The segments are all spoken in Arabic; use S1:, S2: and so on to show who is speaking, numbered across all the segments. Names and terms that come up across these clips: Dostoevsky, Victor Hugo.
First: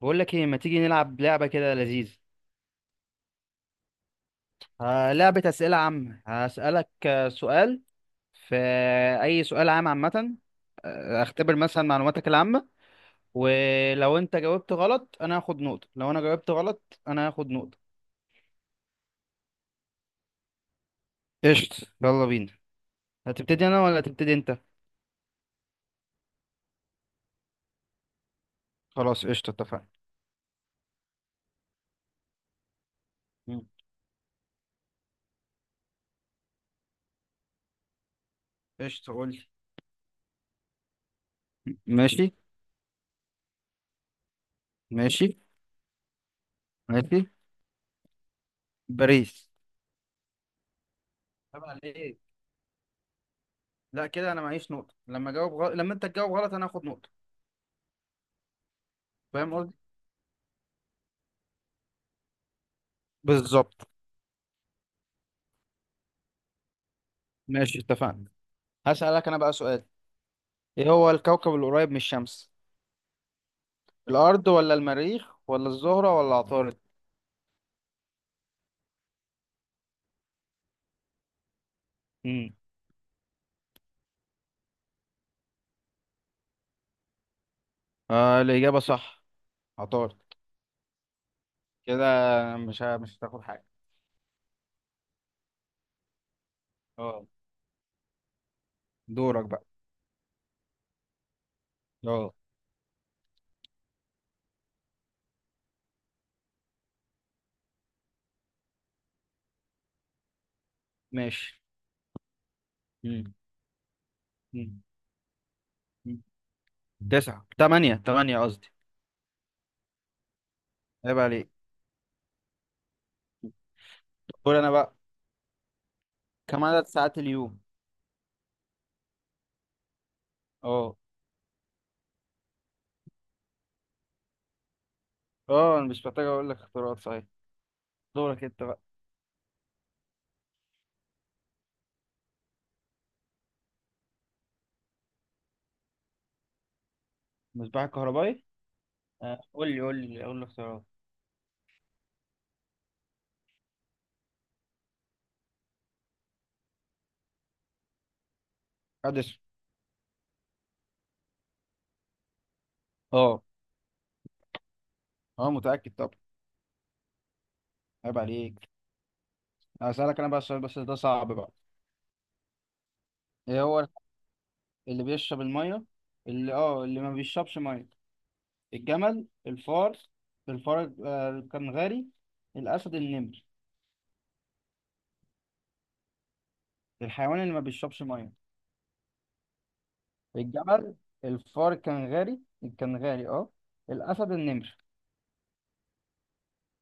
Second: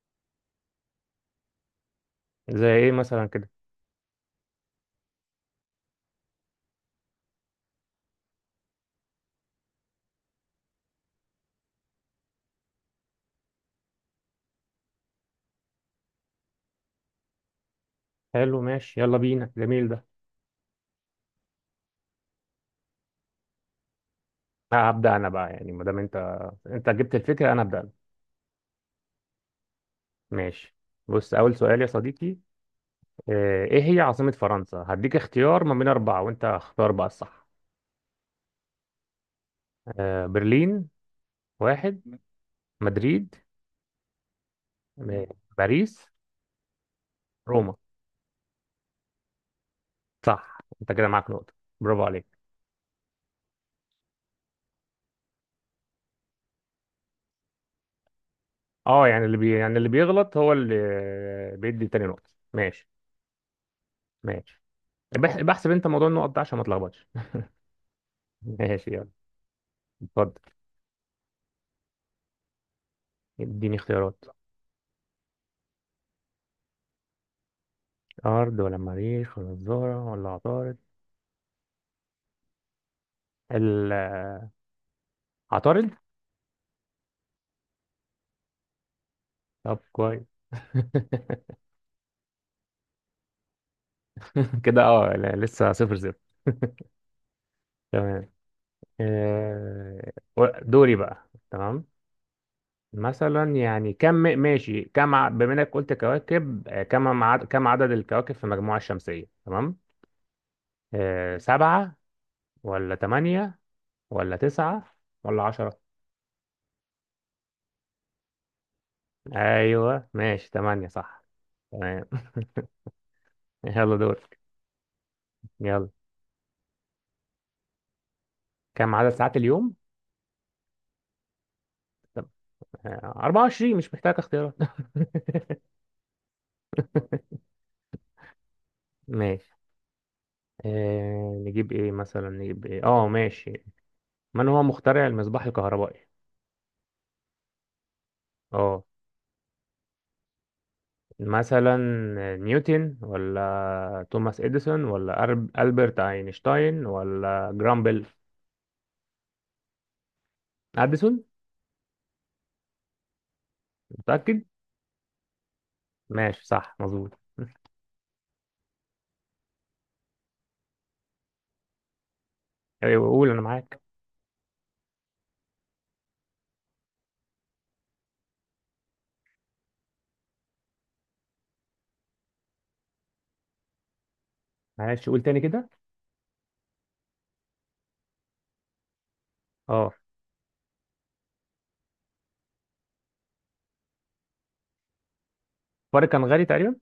S1: بقول لك ايه، ما تيجي نلعب لعبة كده لذيذة؟
S2: زي ايه مثلا كده
S1: آه، لعبة أسئلة عامة. هسألك سؤال في أي سؤال عام، عامة. اختبر مثلا معلوماتك العامة. ولو انت جاوبت غلط انا هاخد نقطة، لو انا جاوبت غلط انا هاخد نقطة.
S2: حلو ماشي يلا بينا جميل ده.
S1: قشطة، يلا بينا. هتبتدي انا ولا هتبتدي انت؟
S2: لا هبدأ انا بقى يعني ما دام انت جبت الفكرة انا هبدأ أنا.
S1: خلاص قشطة اتفقنا.
S2: ماشي، بص اول سؤال يا صديقي.
S1: مم.
S2: ايه هي عاصمة فرنسا؟ هديك اختيار ما بين اربعة وانت اختار بقى الصح.
S1: قشطة، قول لي.
S2: برلين واحد،
S1: ماشي.
S2: مدريد، م-
S1: ماشي.
S2: باريس،
S1: ماشي.
S2: روما.
S1: باريس.
S2: صح، انت كده معاك نقطة،
S1: طب
S2: برافو
S1: عليك.
S2: عليك.
S1: لا كده انا معيش نقطة، لما جاوب غلط، لما انت تجاوب غلط انا هاخد نقطة.
S2: اه يعني
S1: فاهم قصدي؟
S2: يعني اللي بيغلط هو اللي بيدي تاني نقطة، ماشي.
S1: بالظبط.
S2: ماشي، بحسب انت موضوع النقط ده عشان ما تلخبطش.
S1: ماشي اتفقنا.
S2: ماشي يلا.
S1: هسألك أنا بقى سؤال.
S2: اتفضل،
S1: إيه هو الكوكب القريب من الشمس؟
S2: اديني اختيارات.
S1: الأرض ولا المريخ ولا الزهرة ولا عطارد؟
S2: أرض ولا مريخ ولا الزهرة ولا عطارد؟
S1: امم
S2: ال- عطارد.
S1: آه، الإجابة صح.
S2: طب
S1: عطارد.
S2: كويس.
S1: كده مش هتاخد حاجة.
S2: كده اه لا، لسه 0-0.
S1: اه.
S2: تمام.
S1: دورك بقى.
S2: آه، دوري بقى، تمام.
S1: اه.
S2: مثلا يعني كم، ماشي كم بما انك قلت كواكب، كم عدد، كم عدد الكواكب في المجموعة الشمسية؟ تمام.
S1: ماشي.
S2: سبعة ولا
S1: امم
S2: تمانية ولا
S1: امم
S2: تسعة ولا عشرة؟
S1: أمم. تسعة، تمانية، تمانية قصدي.
S2: ايوه ماشي، تمانية
S1: عيب
S2: صح.
S1: عليك.
S2: تمام. يلا دورك.
S1: قول أنا بقى.
S2: يلا،
S1: كم عدد ساعات اليوم؟
S2: كم عدد ساعات اليوم؟
S1: اه.
S2: 24 مش محتاج اختيارات.
S1: اه أنا مش محتاج أقول لك اختيارات، صحيح. دورك أنت بقى.
S2: ماشي. نجيب ايه مثلا، نجيب ايه، اه ماشي. من هو مخترع المصباح الكهربائي؟
S1: مصباح الكهربائي.
S2: اه
S1: آه، قول لي اختيارات.
S2: مثلا، نيوتن ولا توماس اديسون ولا البرت اينشتاين ولا جرام بيل؟
S1: أديسون.
S2: اديسون.
S1: اه.
S2: متأكد؟
S1: اه متأكد.
S2: ماشي صح مظبوط.
S1: عيب عليك. هسألك انا بقى السؤال، بس ده صعب بقى.
S2: أيوة، قول انا
S1: ايه
S2: معاك.
S1: هو اللي بيشرب الميه، اللي اللي ما بيشربش ميه؟ الجمل، الفار، الفار آه، الكنغاري، الاسد، النمر.
S2: معلش قول تاني كده.
S1: الحيوان اللي ما بيشربش ميه.
S2: اه،
S1: الجمل، الفار الكنغاري، الكنغاري. اه. الاسد، النمر.
S2: الفرق كان غالي تقريبا.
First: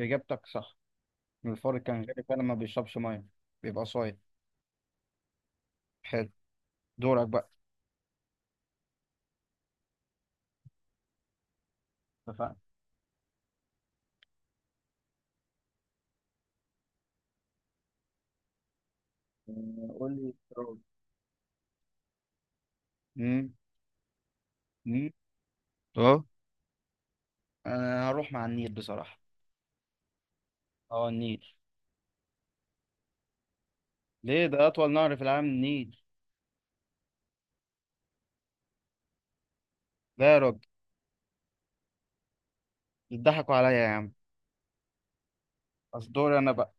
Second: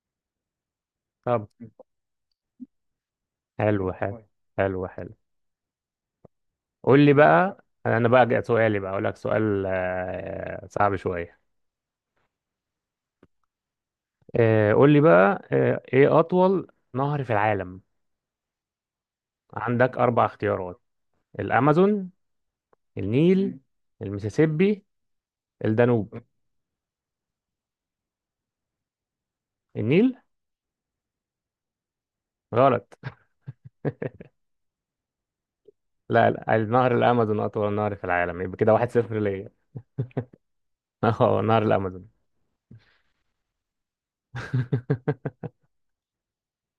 S1: اجابتك صح.
S2: طب
S1: الفار الكنغاري فعلا ما بيشربش ميه. بيبقى
S2: حلو
S1: صايم.
S2: حلو، حلو حلو.
S1: حلو.
S2: قول لي
S1: دورك بقى.
S2: بقى، انا بقى جاء سؤالي، بقى اقول لك سؤال، صعب شويه.
S1: اتفقنا.
S2: قول لي بقى. ايه اطول نهر في العالم؟
S1: آه،
S2: عندك
S1: قول
S2: اربع
S1: لي.
S2: اختيارات: الامازون،
S1: مم.
S2: النيل، المسيسيبي،
S1: مم.
S2: الدانوب.
S1: اه. انا هروح مع النيل بصراحه.
S2: النيل؟
S1: اه، النيل.
S2: غلط.
S1: ليه؟ ده أطول نهر في العالم، النيل.
S2: لا لا، النهر الامازون اطول نهر في العالم، يبقى كده 1-0 ليا.
S1: لا يا راجل.
S2: اه نهر الامازون.
S1: بتضحكوا عليا يا عم. أصل دوري أنا بقى.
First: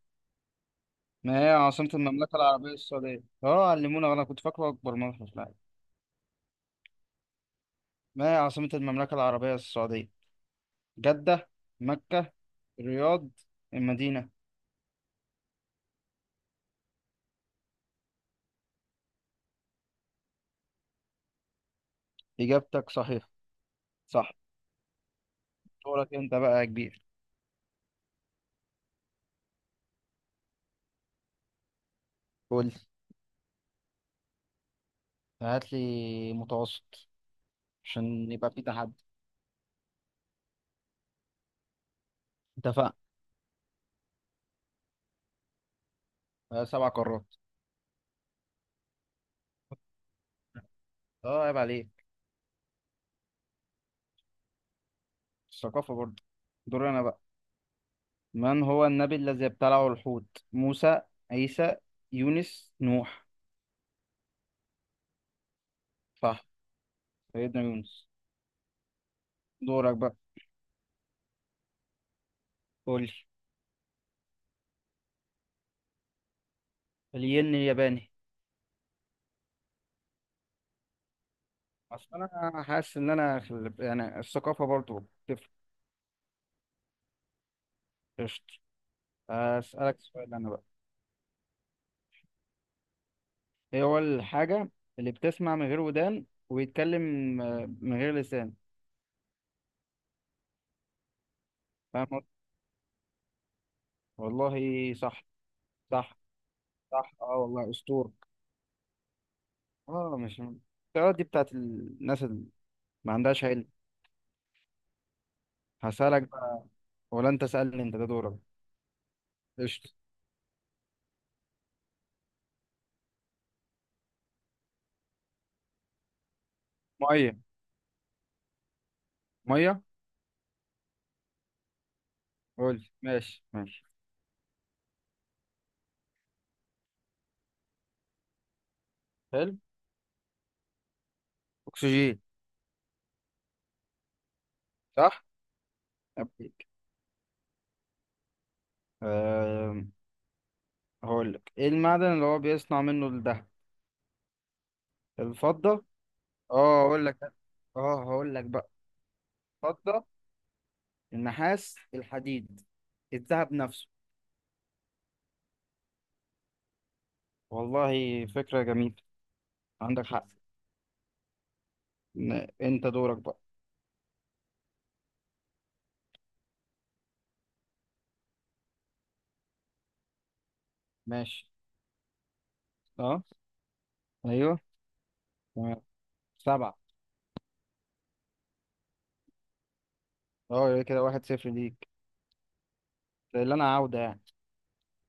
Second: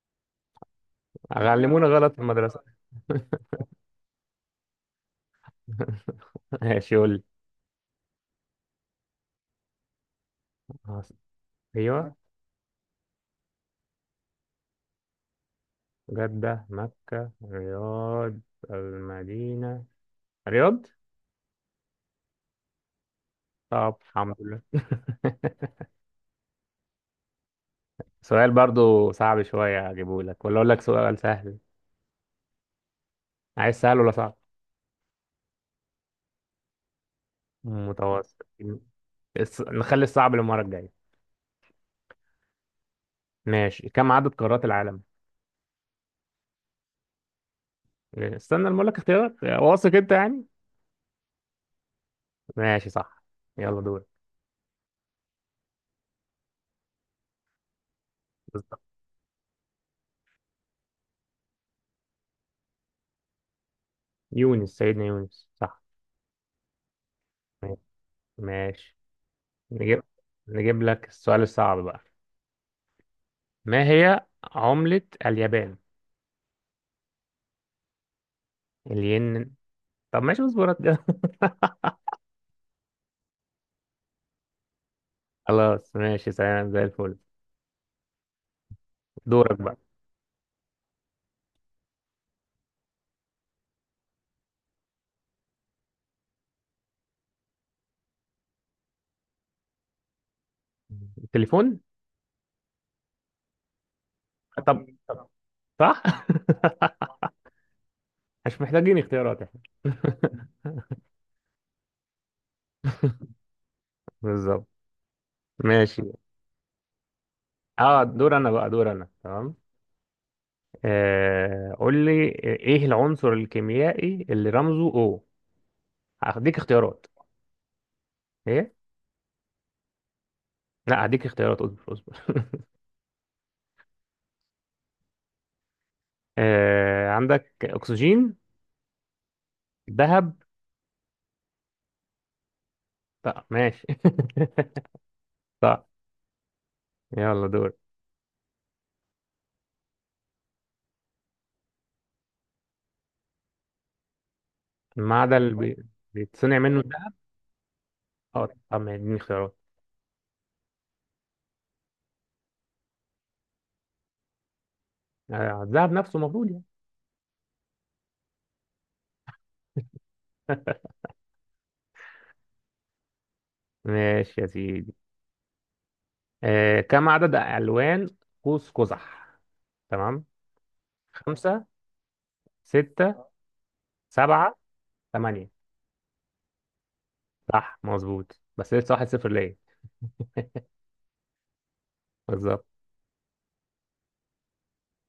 S1: ما هي
S2: علمونا
S1: عاصمة
S2: غلط في
S1: المملكة
S2: المدرسه.
S1: العربية السعودية؟ أه علمونا، أنا كنت فاكره أكبر منحة في العالم.
S2: ماشي قول لي.
S1: ما هي عاصمة المملكة العربية السعودية؟
S2: عاص-
S1: جدة،
S2: ايوه،
S1: مكة، الرياض، المدينة.
S2: جده، مكه، رياض، المدينه. رياض.
S1: إجابتك صحيحة.
S2: طب
S1: صح.
S2: الحمد لله.
S1: دورك أنت بقى يا كبير.
S2: سؤال برضو صعب شوية أجيبه لك، ولا أقول لك سؤال سهل؟
S1: قول لي.
S2: عايز سهل ولا صعب؟
S1: هات لي متوسط. عشان
S2: متوسط؟
S1: يبقى في تحدي.
S2: نخلي الصعب للمرة الجاية.
S1: اتفقنا.
S2: ماشي، كم عدد قارات العالم؟
S1: آه، سبع قارات.
S2: استنى لما أقول لك اختيارات، واثق أنت يعني؟
S1: أه عيب عليك.
S2: ماشي صح. يلا دور.
S1: الثقافة برضه. دوري أنا بقى. من
S2: بالظبط.
S1: هو النبي الذي ابتلعه الحوت؟ موسى، عيسى، يونس، نوح.
S2: يونس، سيدنا يونس صح.
S1: صح. سيدنا
S2: ماشي.
S1: يونس.
S2: ماشي.
S1: دورك
S2: نجيب،
S1: بقى.
S2: نجيب لك السؤال الصعب بقى.
S1: قول لي.
S2: ما هي عملة اليابان؟
S1: الين الياباني.
S2: الين. طب ماشي اصبر كده.
S1: اصل انا حاسس ان انا في يعني الثقافه برضو بتفرق.
S2: خلاص ماشي، سلام زي الفل.
S1: قشطة.
S2: دورك بقى.
S1: اسالك سؤال انا بقى. ايه هو الحاجه اللي بتسمع من غير ودان ويتكلم من غير لسان؟
S2: التليفون.
S1: فاهم قصدي؟
S2: طب
S1: والله صح.
S2: طب، صح.
S1: صح. صح. اه والله اسطورة.
S2: مش محتاجين اختيارات احنا.
S1: اه مش. السؤالات دي بتاعت الناس اللي ما عندهاش علم.
S2: بالظبط. ماشي.
S1: هسألك بقى. ولا انت سألني، انت
S2: اه
S1: ده
S2: دور
S1: دورك.
S2: انا بقى، دور انا تمام.
S1: قشطة.
S2: قول لي. ايه العنصر الكيميائي اللي رمزه او؟ هديك اختيارات.
S1: مية.
S2: ايه؟
S1: مية.
S2: لا هديك اختيارات، اصبر اصبر.
S1: قول. ماشي ماشي.
S2: عندك اكسجين،
S1: حلو.
S2: ذهب.
S1: أكسجين.
S2: طب ماشي.
S1: صح؟
S2: صح.
S1: أبيك.
S2: يلا دور.
S1: أه... هقول لك إيه المعدن اللي هو بيصنع منه الذهب؟
S2: المعدن
S1: الفضة.
S2: بيتصنع منه
S1: أه هقول
S2: الذهب.
S1: لك. أه هقول لك
S2: اه
S1: بقى.
S2: طب ما اديني اختيارات.
S1: الفضة، النحاس، الحديد، الذهب نفسه.
S2: الذهب نفسه المفروض يعني.
S1: والله فكرة جميلة. عندك حق. أنت دورك بقى.
S2: ماشي يا سيدي. كم عدد ألوان قوس قزح؟ تمام.
S1: ماشي.
S2: خمسة،
S1: أه.
S2: ستة، سبعة،
S1: أيوه.
S2: ثمانية.
S1: تمام. سبعة.
S2: صح مظبوط، بس لسه 1-0 ليا.
S1: أه يبقى كده واحد صفر ليك.
S2: بالظبط.
S1: ده اللي أنا عاودة يعني.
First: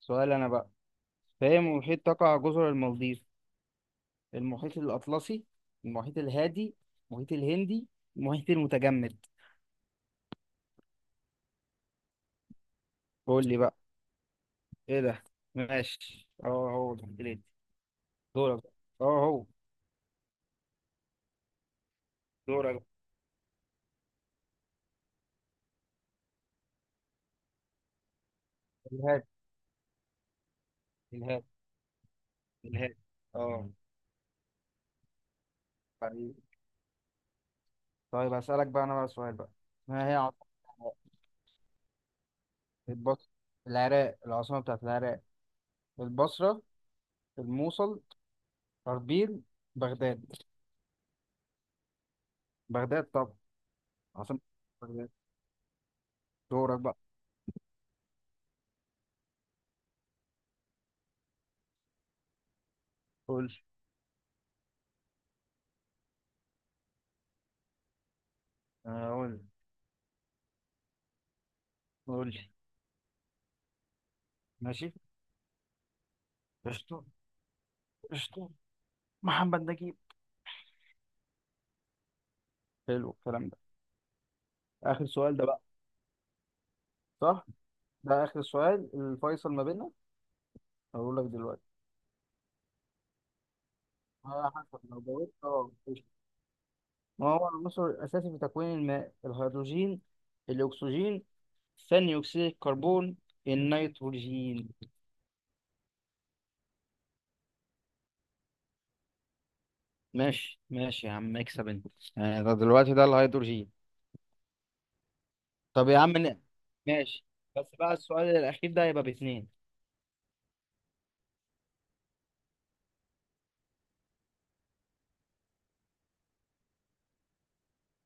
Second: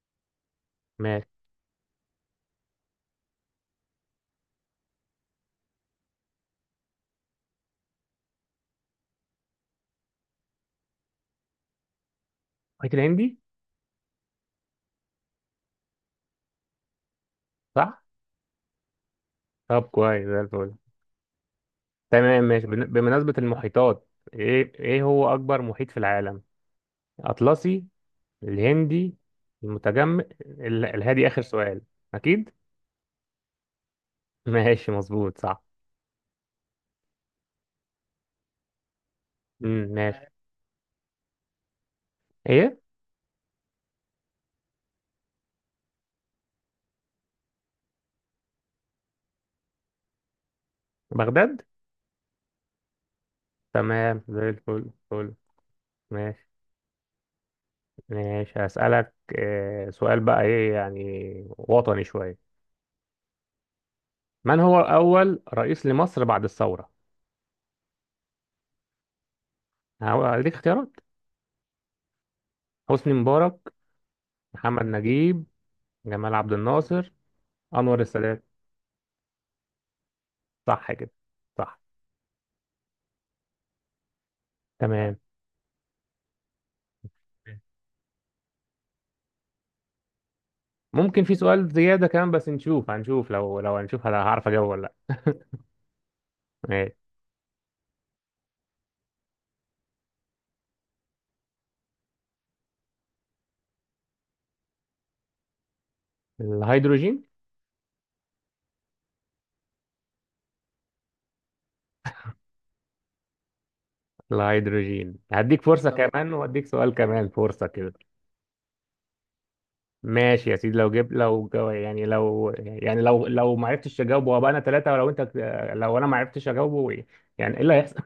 S1: سؤال أنا بقى.
S2: ماشي.
S1: في أي محيط تقع جزر المالديف؟ المحيط الأطلسي، المحيط الهادي، المحيط الهندي، المحيط المتجمد.
S2: محيط الهندي.
S1: قول لي بقى. ايه ده. ماشي، اه، هو المحيط الهندي.
S2: صح.
S1: دورك بقى. اه هو.
S2: طب كويس زي الفل. تمام ماشي،
S1: دورك بقى.
S2: بمناسبة المحيطات، ايه، ايه هو أكبر محيط في العالم؟ أطلسي، الهندي،
S1: الهادي.
S2: المتجمد، الهادي. آخر
S1: الهادي.
S2: سؤال. أكيد.
S1: الهادي. اه.
S2: ماشي مظبوط صح.
S1: طيب. طيب هسألك بقى انا بقى سؤال بقى. ما هي
S2: ماشي.
S1: عاصمة العراق؟
S2: ايه.
S1: البص. العراق، العاصمة بتاعت العراق. البصرة، الموصل، أربيل، بغداد.
S2: بغداد.
S1: بغداد طبعا.
S2: تمام
S1: عاصمة
S2: زي الفل
S1: بغداد.
S2: فل. ماشي.
S1: دورك بقى.
S2: ماشي هسألك سؤال بقى، ايه يعني، وطني شوية.
S1: قول لي.
S2: من هو أول رئيس لمصر بعد الثورة؟
S1: آه، قول لي.
S2: هديك اختيارات.
S1: قول لي.
S2: حسني مبارك، محمد
S1: ماشي.
S2: نجيب، جمال عبد
S1: قشطة.
S2: الناصر، أنور السادات.
S1: قشطة. محمد نجيب.
S2: صح كده، صح.
S1: حلو الكلام ده. اخر
S2: تمام.
S1: سؤال ده بقى. صح. ده اخر سؤال، الفيصل ما بيننا. هقول
S2: ممكن
S1: لك
S2: في سؤال
S1: دلوقتي،
S2: زيادة كمان، بس نشوف، هنشوف لو هنشوف هل هعرف
S1: على
S2: أجاوب
S1: حسب.
S2: ولا
S1: لو
S2: لأ.
S1: جاوبت اه قشطة.
S2: ماشي.
S1: ما هو العنصر الاساسي في تكوين الماء؟ الهيدروجين، الاكسجين، ثاني اكسيد الكربون، النيتروجين.
S2: الهيدروجين.
S1: ماشي ماشي يا عم، اكسب انت. يعني ده دلوقتي ده الهيدروجين.
S2: الهيدروجين هديك فرصة،
S1: طب
S2: طب
S1: يا عم
S2: كمان وأديك سؤال
S1: ماشي.
S2: كمان
S1: بس
S2: فرصة كده.
S1: بقى السؤال الاخير ده يبقى باتنين.
S2: ماشي يا سيدي، لو جبت، يعني لو، يعني لو ما عرفتش اجاوبه وابقى انا ثلاثة، ولو انت، لو انا ما عرفتش اجاوبه يعني ايه اللي هيحصل؟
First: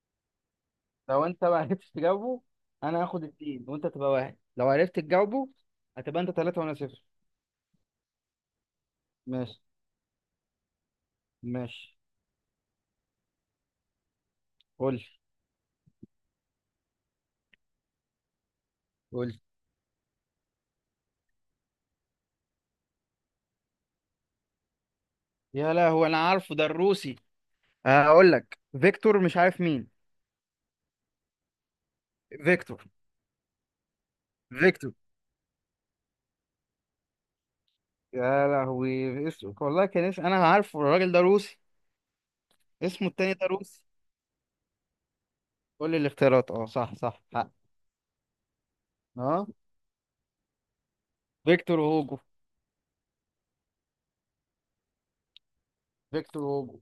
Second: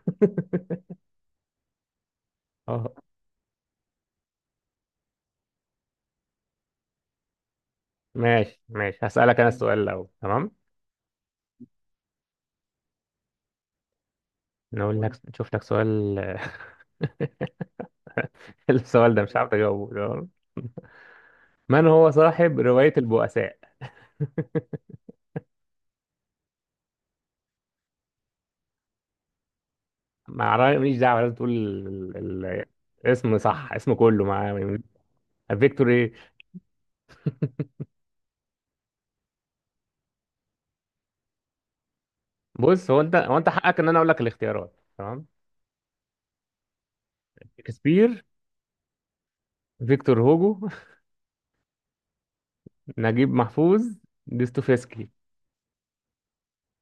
S1: لو انت ما عرفتش تجاوبه
S2: اه.
S1: انا هاخد اتنين وانت تبقى واحد. لو عرفت تجاوبه هتبقى انت تلاتة وانا صفر.
S2: ماشي، ماشي هسألك انا
S1: ماشي.
S2: السؤال لو تمام.
S1: ماشي. قول
S2: نقول
S1: لي.
S2: لك، قول شوف لك سؤال. السؤال ده
S1: قول
S2: مش
S1: لي.
S2: عارف اجاوبه، تمام. من هو صاحب رواية البؤساء؟
S1: يا لهوي انا عارفه، ده الروسي. هقول لك فيكتور، مش عارف مين.
S2: ما أعرف- ماليش دعوة، لازم تقول ال... ال...
S1: فيكتور.
S2: اسم صح، اسمه كله مع
S1: فيكتور.
S2: فيكتور ايه.
S1: يا لهوي اسمه، والله كان اسم، انا عارفه، الراجل ده روسي.
S2: بص، هو
S1: اسمه
S2: انت،
S1: التاني
S2: هو
S1: ده
S2: انت حقك
S1: روسي.
S2: ان انا اقول لك الاختيارات، تمام.
S1: قول لي الاختيارات. اه صح صح، حق.
S2: شكسبير،
S1: اه.
S2: فيكتور هوجو،
S1: فيكتور هوجو.
S2: نجيب محفوظ، دوستويفسكي.
S1: فيكتور هوجو.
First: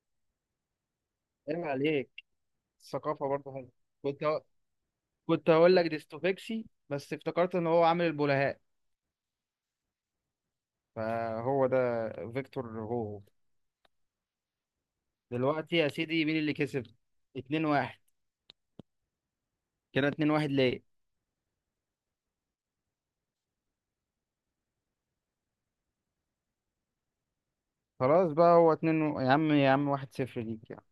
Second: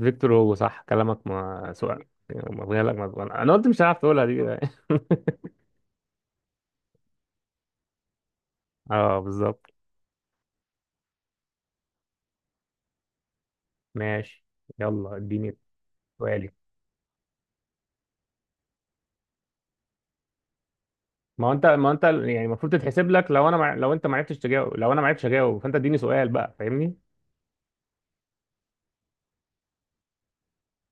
S2: فيكتور هوجو صح كلامك،
S1: عيب
S2: ما سؤال.
S1: عليك.
S2: مغيالك
S1: الثقافة
S2: مغيالك، انا
S1: برضه
S2: قلت
S1: حلوة.
S2: مش هعرف تقولها
S1: كنت ه...
S2: دي.
S1: كنت هقول لك ديستوفيكسي بس افتكرت ان هو عامل البلهاء.
S2: اه بالظبط.
S1: فهو ده، فيكتور هوجو.
S2: ماشي، يلا اديني
S1: دلوقتي يا سيدي مين
S2: سؤالي.
S1: اللي كسب؟ 2-1. كده اتنين واحد ليه.
S2: ما هو انت، ما هو انت يعني المفروض تتحسب لك، لو انا لو انت ما عرفتش تجاوب، لو انا ما عرفتش اجاوب، فانت اديني سؤال بقى، فاهمني؟
S1: خلاص بقى يا عم يا عم، واحد صفر ليك يعني.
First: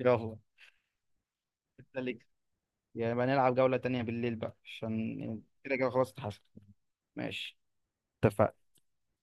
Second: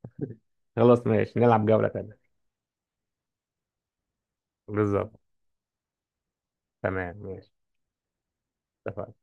S1: يلا.
S2: خلاص ماشي، نلعب جولة
S1: انت ليك.
S2: تانية.
S1: يبقى نلعب جولة تانية بالليل بقى،
S2: بالظبط.
S1: عشان كده كده خلاص اتحسن.
S2: تمام ماشي.
S1: ماشي. اتفقنا.
S2: اتفقنا.